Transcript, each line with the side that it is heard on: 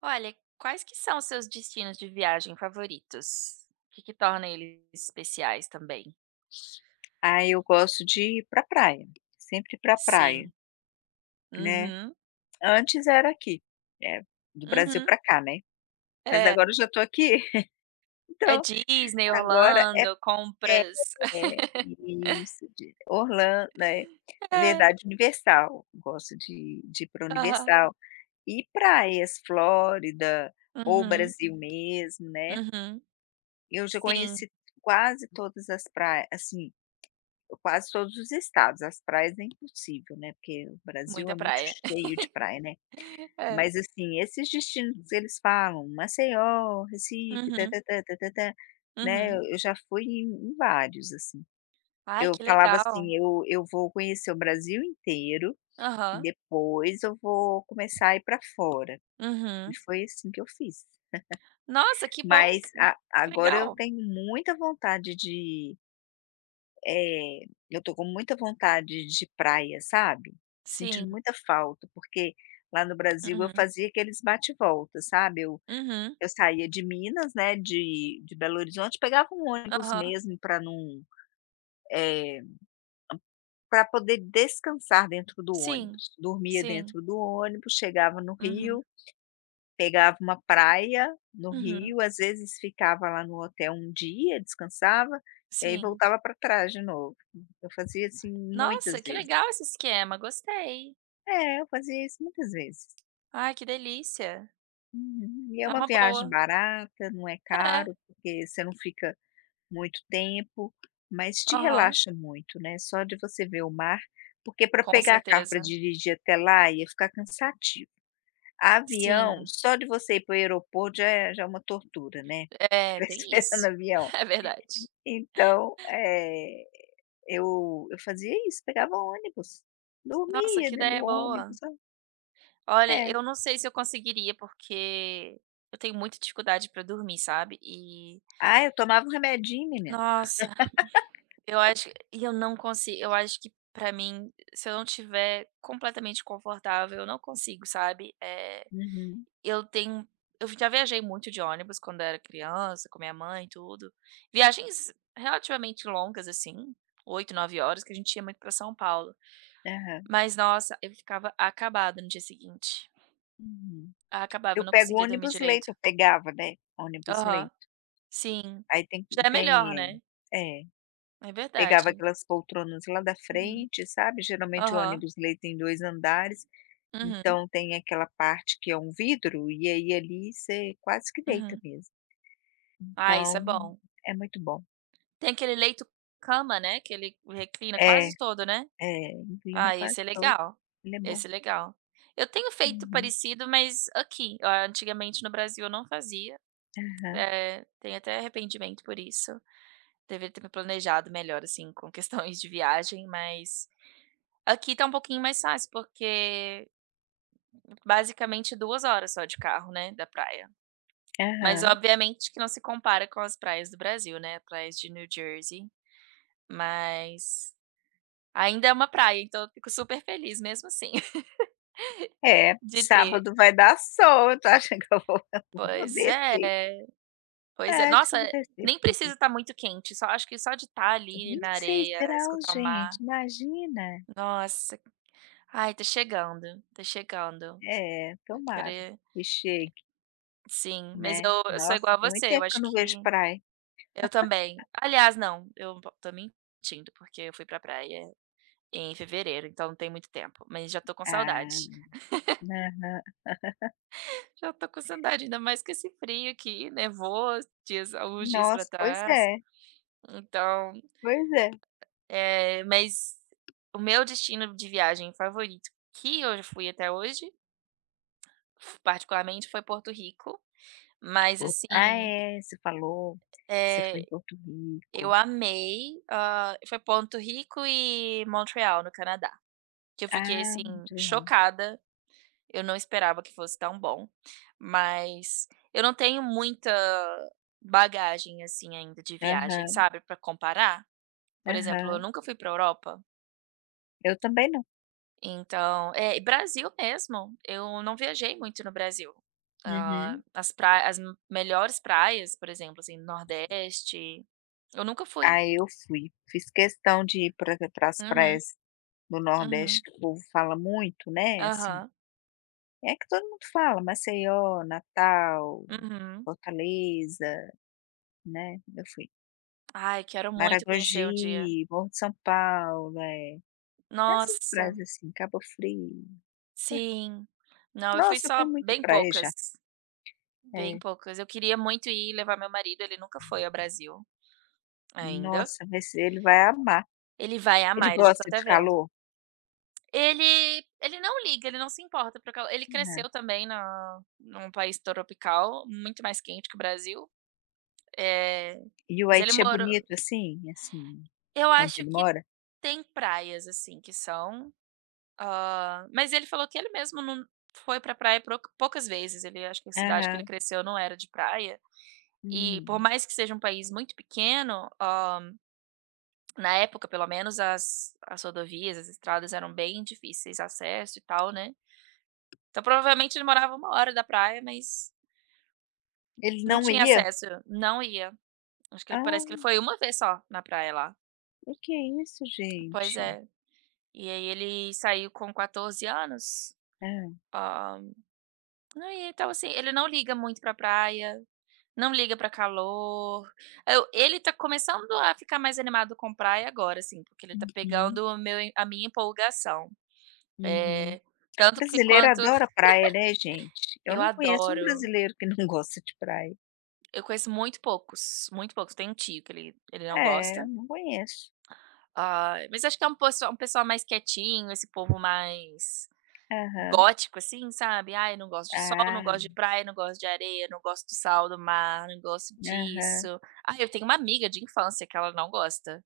right: Olha, quais que são os seus destinos de viagem favoritos? O que que torna eles especiais também?
left: Aí eu gosto de ir pra praia, sempre pra praia,
right: Sim.
left: né.
right: Uhum,
left: Antes era aqui, eh, do Brasil
right: uhum.
left: pra cá, né, mas
right: É.
left: agora eu já tô aqui,
right: É
left: então
right: Disney,
left: agora
right: Orlando, compras.
left: é isso, de Orlan né, na
right: É.
left: verdade Universal, gosto de ir para
right: Aham.
left: Universal. E praias, Flórida ou
right: Uhum,
left: Brasil mesmo, né,
right: uhum.
left: eu já
right: Sim,
left: conheci quase todas as praias, assim, quase todos os estados, as praias é impossível, né, porque o Brasil
right: muita
left: é muito
right: praia.
left: cheio de praia, né.
right: É.
left: Mas, assim, esses destinos que eles falam Maceió, Recife,
right: Uhum,
left: tã-tã-tã, tã-tã-tã, né,
right: uhum.
left: eu já fui em vários, assim.
right: Ai,
left: Eu
right: que
left: falava
right: legal.
left: assim: "Eu vou conhecer o Brasil inteiro,
right: Aham.
left: depois eu vou começar a ir para fora", e
right: Uhum.
left: foi assim que eu fiz.
right: Nossa, que bom,
left: Mas
right: que
left: a
right: que
left: agora eu
right: legal.
left: tenho muita vontade eh, eu tô com muita vontade de praia, sabe,
right: Sim.
left: sentindo muita falta, porque lá no Brasil eu
right: Uhum,
left: fazia aqueles bate volta, sabe, eu
right: uhum.
left: Eu saía de Minas, né, de Belo Horizonte, pegava um ônibus
right: Aham.
left: mesmo para não, para poder descansar dentro do
right: Sim,
left: ônibus. Dormia
right: sim.
left: dentro do ônibus, chegava no
right: Uhum,
left: Rio, pegava uma praia no
right: uhum,
left: Rio, às vezes ficava lá no hotel um dia, descansava, e aí
right: sim.
left: voltava para trás de novo. Eu fazia assim muitas
right: Nossa, que
left: vezes.
right: legal esse esquema, gostei.
left: É, eu fazia isso muitas vezes.
right: Ai, que delícia.
left: Uhum. E é
right: É
left: uma
right: uma
left: viagem
right: boa.
left: barata, não é
right: É,
left: caro, porque você não fica muito tempo, mas te
right: aham,
left: relaxa muito, né, só de você ver o mar, porque para
right: com
left: pegar carro para
right: certeza.
left: dirigir até lá ia ficar cansativo. Avião,
right: Sim,
left: só de você ir para o aeroporto já é uma tortura, né,
right: é,
left: ficar
right: tem
left: esperando
right: isso.
left: avião.
right: É verdade.
left: Então, eu fazia isso, pegava ônibus,
right: Nossa,
left: dormia
right: que
left: dentro do
right: ideia boa.
left: ônibus, sabe.
right: Olha,
left: É.
right: eu não sei se eu conseguiria, porque eu tenho muita dificuldade pra dormir, sabe. E,
left: Ah, eu tomava um remedinho, menina.
right: nossa, eu acho que e eu não consigo, eu acho que pra mim, se eu não estiver completamente confortável, eu não consigo, sabe. É.
left: Uhum.
right: Eu tenho eu já viajei muito de ônibus quando era criança, com minha mãe e tudo. Viagens relativamente longas, assim, 8, 9 horas, que a gente ia muito pra São Paulo.
left: Aham.
right: Mas, nossa, eu ficava acabada no dia seguinte.
left: Uhum.
right: Acabava,
left: Eu
right: eu não
left: pego
right: conseguia dormir
left: ônibus
right: direito.
left: leito, eu pegava, né, ônibus
right: Aham,
left: leito.
right: sim.
left: Aí
right: Já é melhor,
left: tem
right: né.
left: é,
right: É
left: pegava
right: verdade.
left: aquelas poltronas lá da
right: Uhum.
left: frente, sabe, geralmente o
right: Aham.
left: ônibus ele tem 2 andares,
right: Uhum,
left: então tem aquela parte que é um vidro, e aí ali você quase que deita
right: uhum.
left: mesmo.
right: Ah, isso é
left: Então,
right: bom.
left: é muito bom.
right: Tem aquele leito cama, né, que ele reclina
left: É,
right: quase todo, né?
left: é, inclina
right: Ah,
left: quase
right: esse é
left: todo,
right: legal.
left: ele é bom.
right: Esse é legal. Eu tenho feito
left: Uhum.
right: parecido, mas aqui. Ah, antigamente no Brasil eu não fazia,
left: Aham,
right: tenho até arrependimento por isso. Deveria ter me planejado melhor, assim, com questões de viagem, mas aqui tá um pouquinho mais fácil, porque basicamente 2 horas só de carro, né, da praia. Mas
left: aham.
right: obviamente que não se compara com as praias do Brasil, né, praias de New Jersey, mas ainda é uma praia, então eu fico super feliz mesmo assim
left: É,
right: de ter.
left: sábado vai dar sol, eu tô achando que eu vou eu vou
right: Pois é.
left: descer. É,
right: Pois é.
left: acho que
right: Nossa,
left: eu vou descer,
right: nem
left: vou
right: precisa
left: ver.
right: estar muito quente, só acho que só de estar ali na
left: 26
right: areia,
left: graus,
right: escutar o
left: gente,
right: mar.
left: imagina.
right: Nossa. Ai, tá chegando, tá chegando.
left: É,
right: Eu quero
left: tomara
right: ir,
left: que chegue,
right: sim, mas
left: né.
right: eu sou
left: Nossa,
right: igual a
left: tem muito
right: você, eu
left: tempo que
right: acho
left: eu não vejo
right: que
left: praia.
right: eu também. Aliás, não, eu po tô mentindo, porque eu fui pra praia em fevereiro, então não tem muito tempo, mas já tô com
left: Ah,
right: saudade.
left: aham.
right: Já tô com saudade, ainda mais com esse frio que nevou dias alguns dias pra
left: Nossa, pois
right: trás.
left: é,
right: Então,
left: pois é.
right: Mas o meu destino de viagem favorito que eu já fui até hoje, f particularmente, foi Porto Rico, mas assim,
left: É, você falou, você foi em
right: eh,
left: Porto
right: eu
left: Rico.
right: amei, foi Porto Rico e Montreal, no Canadá, que eu fiquei,
left: Ah,
right: assim,
left: muito legal.
right: chocada, eu não esperava que fosse tão bom, mas eu não tenho muita bagagem, assim, ainda de viagem,
left: Aham,
right: sabe, pra comparar. Por exemplo, eu
left: aham.
right: nunca fui pra Europa.
left: Eu também não.
right: Então, é, e Brasil mesmo, eu não viajei muito no Brasil. Ah,
left: Uhum.
right: as pra as m- melhores praias, por exemplo, assim, Nordeste, eu nunca fui.
left: Aí eu fui, fiz questão de ir pra para as
right: Uhum,
left: praias do Nordeste
right: uhum,
left: que o povo fala muito, né, assim.
right: aham,
left: É que todo mundo fala, Maceió, Natal,
right: uhum.
left: Fortaleza, né, eu fui.
right: Ai, quero muito conhecer um dia.
left: Maragogi, Morro de São Paulo, é. Essas
right: Nossa,
left: praias assim, Cabo Frio.
right: sim. Não, eu fui
left: Nossa, eu fui em
right: só
left: muita
right: bem
left: praia já.
right: poucas, bem
left: É.
right: poucas. Eu queria muito ir levar meu marido, ele nunca foi ao Brasil ainda.
left: Nossa, mas ele vai amar.
right: Ele vai
left: Ele
right: amar, eu já tô
left: gosta
right: até
left: de
right: vendo.
left: calor.
right: Ele não liga, ele não se importa para calor. Ele
left: Aham.
right: cresceu também na num país tropical, muito mais quente que o Brasil, eh,
left: E o
right: mas ele
left: Haiti é
right: morou
left: bonito assim, assim,
right: eu
left: onde
right: acho
left: ele
right: que
left: mora?
right: tem praias, assim, que são, mas ele falou que ele mesmo não foi pra praia proca poucas vezes, ele acho que a cidade que ele
left: Aham.
right: cresceu não era de praia, e por
left: Hum.
right: mais que seja um país muito pequeno, na época pelo menos as rodovias, as estradas eram bem difíceis de acesso e tal, né. Então, provavelmente, ele morava 1 hora da praia, mas
left: Ele
right: não
left: não
right: tinha
left: ia?
right: acesso, não ia. Acho que ele, parece que ele
left: Ah,
right: foi uma vez só na praia lá.
left: o que é isso,
right: Pois
left: gente?
right: é. E aí ele saiu com 14 anos.
left: Hã.
right: Ah, não, e então, assim, ele não liga muito pra praia, não liga pra calor. Eu ele tá começando a ficar mais animado com praia agora, assim, porque ele tá
left: Uhum,
right: pegando o meu a minha empolgação.
left: uhum.
right: Eh, tanto que
left: Brasileiro
right: quanto
left: adora praia, né, gente? Eu
right: eu
left: não conheço um
right: adoro
left: brasileiro que não gosta de praia.
right: eu conheço muito poucos, muito poucos. Tem um tio que ele não
left: É, eu
right: gosta.
left: não conheço.
right: Ai, mas acho que é um pessoal mais quietinho, esse povo mais
left: Aham.
right: gótico, assim, sabe. "Ai, não gosto de sol,
left: Ah,
right: não gosto de praia, não gosto de areia, não gosto do sal do mar, não gosto
left: aham.
right: disso". Ai, eu tenho uma amiga de infância que ela não gosta,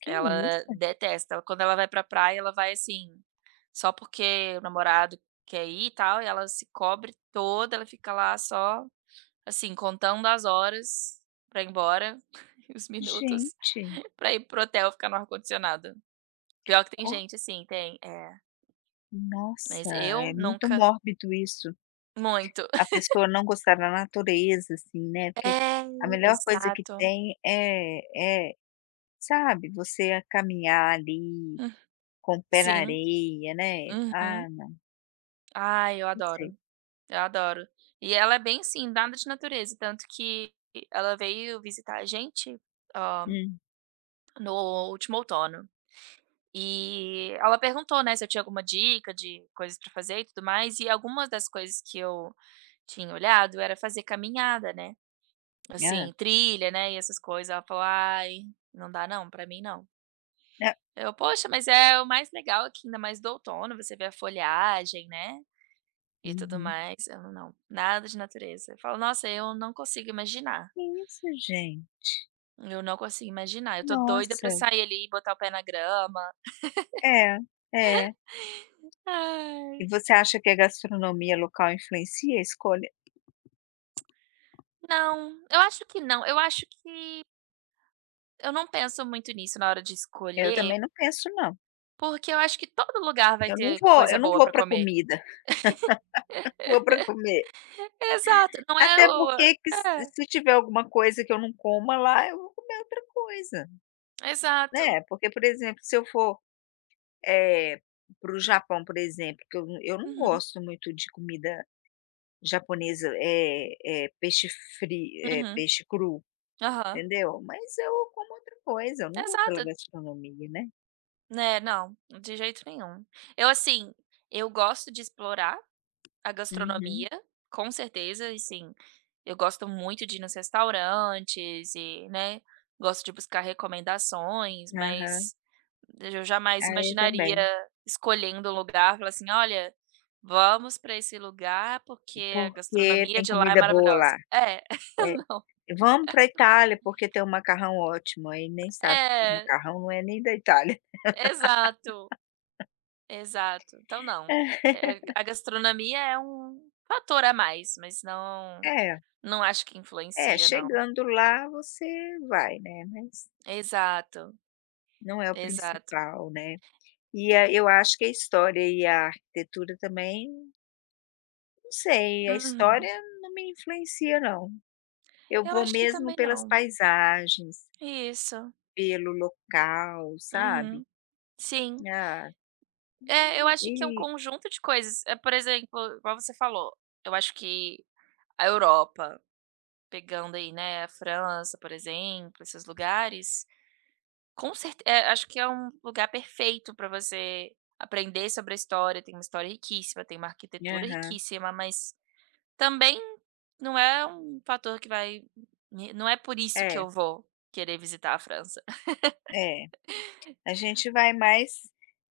left: Que
right: ela
left: isso?
right: detesta. Quando ela vai pra praia, ela vai, assim, só porque o namorado quer ir e tal, e ela se cobre toda, ela fica lá só, assim, contando as horas pra ir embora e os minutos
left: Gente,
right: pra ir pro hotel ficar no ar-condicionado. Pior que tem
left: ó,
right: gente assim, tem, é.
left: nossa,
right: Mas eu
left: é muito
right: nunca,
left: mórbido isso.
right: muito.
left: A pessoa não gostar da natureza, assim, né, porque
right: É,
left: a melhor coisa que
right: exato.
left: tem é, sabe, você a caminhar ali,
right: Hum,
left: com o pé na
right: sim,
left: areia, né. Ah,
right: uhum.
left: não,
right: Ai, eu
left: não sei.
right: adoro, eu adoro. E ela é bem assim, nada de natureza, tanto que ela veio visitar a gente, hã,
left: Hum,
right: no último outono. E ela perguntou, né, se eu tinha alguma dica de coisas pra fazer e tudo mais, e algumas das coisas que eu tinha olhado era fazer caminhada, né.
left: hã,
right: Assim, trilha, né, e essas coisas, ela falou: "Ai, não dá não, pra mim não".
left: hã,
right: Eu: "Poxa, mas é o mais legal aqui, ainda mais do outono, você vê a folhagem, né, e tudo
left: uhum.
right: mais". Eu: "Não, nada de natureza". Eu falo: "Nossa, eu não consigo imaginar,
left: Que isso, gente?
right: eu não consigo imaginar, eu tô doida
left: Nossa.
right: pra sair ali e botar o pé na grama".
left: É, é. E
right: Ai,
left: você acha que a gastronomia local influencia a escolha.
right: não, eu acho que não, eu acho que eu não penso muito nisso na hora de
left: Eu também
right: escolher,
left: não penso não.
right: porque eu acho que todo lugar vai
left: Eu não
right: ter
left: vou
right: coisa boa pra
left: para
right: comer.
left: comida, vou para comer.
right: Exato, não é
left: Até
right: o
left: porque que se
right: é.
left: se tiver alguma coisa que eu não coma lá, eu vou comer outra coisa,
right: Exato.
left: né. Porque, por exemplo, se eu for, eh, para o Japão, por exemplo, que eu não
right: Uhum,
left: gosto muito de comida japonesa, é peixe frio, é
right: uhum.
left: peixe cru,
right: Aham.
left: entendeu. Mas eu como outra coisa, eu não vou pela
right: Exato.
left: gastronomia, né.
right: Né, não, de jeito nenhum. Eu, assim, eu gosto de explorar a
left: Uhum.
right: gastronomia, com certeza, e sim, eu gosto muito de ir nos restaurantes e, né, gosto de buscar recomendações,
left: Aham.
right: mas eu jamais
left: Ah, eu
right: imaginaria
left: também.
right: escolhendo um lugar, falar assim: "Olha, vamos para esse lugar porque a
left: Porque
right: gastronomia
left: tem
right: de lá é
left: comida boa lá.
right: maravilhosa". É,
left: É.
right: não.
left: Vamos para a Itália, porque tem um macarrão ótimo, aí nem sabe que o
right: É,
left: macarrão não é nem da Itália.
right: exato. Exato, então não. A gastronomia é um fator a mais, mas não
left: É,
right: não acho que
left: é,
right: influencia não.
left: chegando lá você vai, né, mas
right: Exato,
left: não é o
right: exato.
left: principal, né. E a eu acho que a história e a arquitetura também, não sei, a
right: Uhum.
left: história não me influencia não. Eu
right: Eu
left: vou
right: acho que
left: mesmo
right: também
left: pelas
right: não.
left: paisagens,
right: Isso.
left: pelo local, sabe.
right: Uhum. Sim.
left: Ah,
right: É, eu acho que é um
left: e
right: conjunto de coisas, é por exemplo, igual você falou, eu acho que a Europa, pegando aí, né, a França, por exemplo, esses lugares, com certeza acho que é um lugar perfeito para você aprender sobre a história, tem uma história riquíssima, tem uma arquitetura
left: aham.
right: riquíssima, mas também não é um fator que vai me não é por isso que
left: É,
right: eu vou querer visitar a França.
left: é. A gente vai mais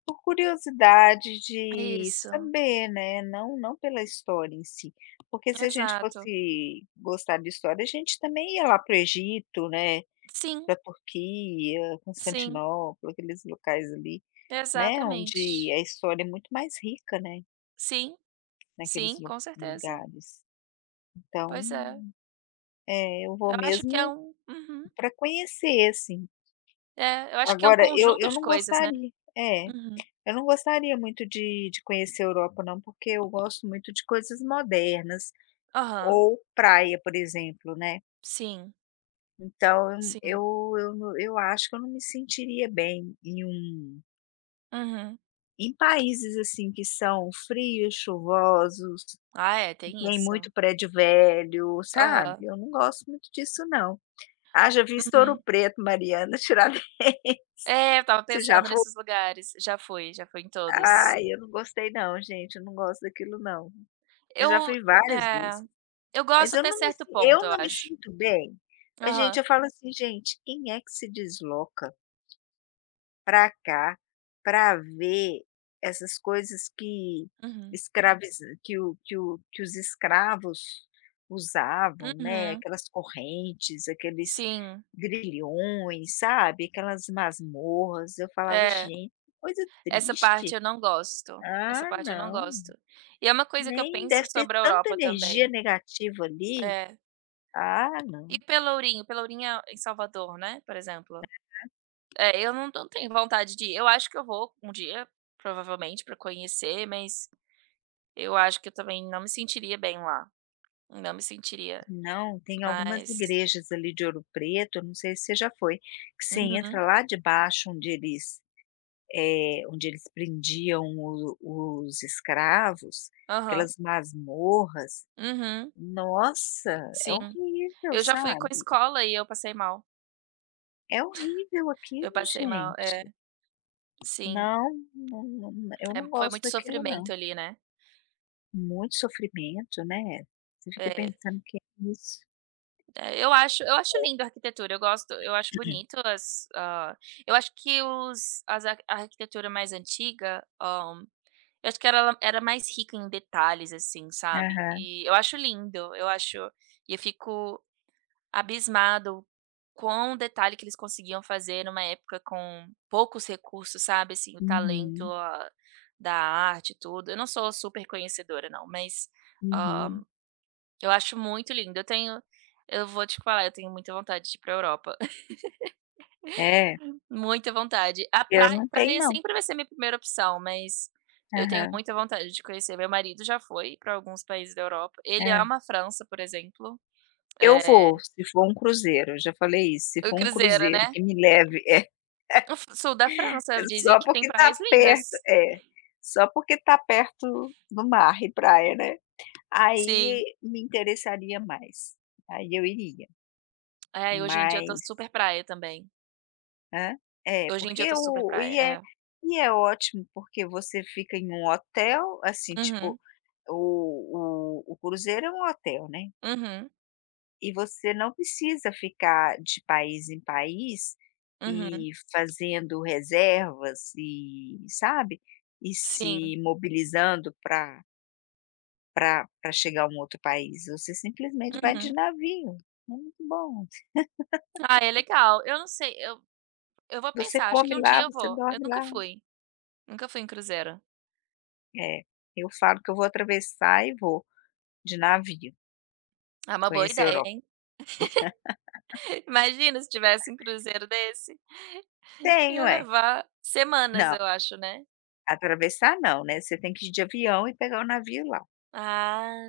left: por curiosidade de
right: Isso,
left: saber, né, não pela história em si. Porque se a gente
right: exato.
left: fosse gostar de história, a gente também ia lá para o Egito, né,
right: Sim,
left: para a Turquia,
right: sim,
left: Constantinopla, aqueles locais ali, né, onde
right: exatamente.
left: a história é muito mais rica, né,
right: Sim,
left: naqueles
right: sim,
left: lu
right: com certeza.
left: lugares. Então,
right: Pois é,
left: eu
right: eu
left: vou
right: acho que é
left: mesmo
right: uhum.
left: para conhecer, assim.
right: É, eu acho que é um
left: Agora eu
right: conjunto
left: eu
right: de
left: não
right: coisas, né.
left: gostaria é.
right: Uhum.
left: Eu não gostaria muito de conhecer a Europa não, porque eu gosto muito de coisas modernas
right: Aham.
left: ou praia, por exemplo, né.
right: Sim,
left: Então eu
right: sim.
left: eu não, eu acho que eu não me sentiria bem em um
right: Uhum.
left: países, assim, que são frios, chuvosos,
right: Ah, é,
left: que
right: tem
left: tem
right: isso.
left: muito prédio velho, sabe.
right: Aham.
left: Eu não gosto muito disso não. Ah, já vi Ouro
right: Uhum.
left: Preto, Mariana, Tiradentes,
right: É, eu estava
left: você já
right: pensando
left: foi?
right: nesses lugares. Já fui em todos.
left: Ai, eu não gostei não, gente, eu não gosto daquilo não. Eu já
right: Eu
left: fui várias
right: é,
left: vezes.
right: eu
left: Mas
right: gosto até certo ponto,
left: eu
right: eu
left: não me
right: acho.
left: sinto bem. A gente,
right: Aham.
left: eu falo assim: "Gente, quem é que se desloca para cá para ver essas coisas que
right: Uhum.
left: escraviz que o que o que os escravos usavam, né,
right: Uhum.
left: aquelas correntes, aqueles
right: Sim.
left: grilhões, sabe, aquelas masmorras". Eu falava:
right: É,
left: "Gente, que coisa
right: essa parte
left: triste.
right: eu não gosto. Essa
left: Ah,
right: parte eu não
left: não,
right: gosto. E é uma coisa que eu
left: nem
right: penso
left: deve ter
right: sobre a
left: tanta
right: Europa
left: energia
right: também.
left: negativa ali.
right: É.
left: Ah,
right: E
left: não".
right: Pelourinho? Pelourinho é em Salvador, né, por exemplo. É, eu não tenho vontade de ir. Eu acho que eu vou um dia, provavelmente, pra conhecer, mas eu acho que eu também não me sentiria bem lá, não me sentiria,
left: Não, tem algumas
right: mas.
left: igrejas ali de Ouro Preto, eu não sei se você já foi, que você entra
right: Uhum,
left: lá debaixo onde eles prendiam o os escravos,
right: aham,
left: aquelas masmorras.
right: uhum,
left: Nossa, é
right: sim.
left: horrível,
right: Eu já fui com
left: sabe.
right: escola e
left: É horrível
right: eu
left: aquilo,
right: passei mal, é,
left: gente.
right: sim,
left: Não, não eu não
right: foi
left: gosto
right: muito
left: daquilo não.
right: sofrimento ali, né.
left: Muito sofrimento, né. Você fica
right: É,
left: pensando que é isso.
right: eu acho, eu acho lindo a arquitetura, eu gosto, eu acho bonito as, eu acho que a arquitetura mais antiga, eu acho que era mais rica em detalhes, assim, sabe.
left: Aham.
right: E eu acho lindo, eu acho e eu fico abismado quão detalhe que eles conseguiam fazer numa época com poucos recursos, sabe, assim, o talento,
left: Uhum,
right: da arte e tudo. Eu não sou super conhecedora não, mas, hã,
left: uhum.
right: eu acho muito lindo. Eu vou te falar, eu tenho muita vontade de ir pra Europa,
left: É,
right: muita vontade. A
left: eu
right: pra
left: não tenho
right: praia
left: não.
right: sempre vai ser minha primeira opção, mas eu tenho
left: Aham,
right: muita vontade de conhecer. Meu marido já foi para alguns países da Europa, ele
left: é.
right: ama a França, por exemplo.
left: Eu
right: Eh,
left: vou, se for um cruzeiro, eu já falei isso, se
right: o
left: for um
right: cruzeiro
left: cruzeiro que me leve é,
right: O f sul da França, dizem
left: só
right: que tem
left: porque tá
right: praias
left: perto
right: lindas.
left: é, só porque tá perto do mar e praia, né,
right: Sim.
left: aí me interessaria mais, aí eu iria,
right: É, e hoje em dia eu tô
left: mas
right: super praia também.
left: hã? É,
right: Hoje em dia eu
left: porque
right: tô super
left: o
right: praia,
left: e é
right: é.
left: e é ótimo, porque você fica em um hotel, assim, tipo,
right: Uhum,
left: o cruzeiro é um hotel, né.
right: uhum,
left: E você não precisa ficar de país em país
right: uhum.
left: e fazendo reservas e, sabe, e
right: Sim,
left: se mobilizando para para pra chegar a um outro país, você simplesmente vai de
right: uhum.
left: navio, é muito bom.
right: Ah, é legal. Eu não sei, eu vou
left: Você
right: pensar, acho que
left: come
right: um
left: lá,
right: dia eu
left: você
right: vou. Eu
left: dorme
right: nunca
left: lá.
right: fui, em cruzeiro.
left: É, eu falo que eu vou atravessar e vou de navio
right: É uma boa
left: conhecer a
right: ideia,
left: Europa.
right: hein. Imagina se tivesse um cruzeiro desse,
left: Tenho
right: ia
left: é.
right: levar semanas,
left: Não,
right: eu acho, né?
left: atravessar não, né, você tem que ir de avião e pegar o navio lá.
right: Ah.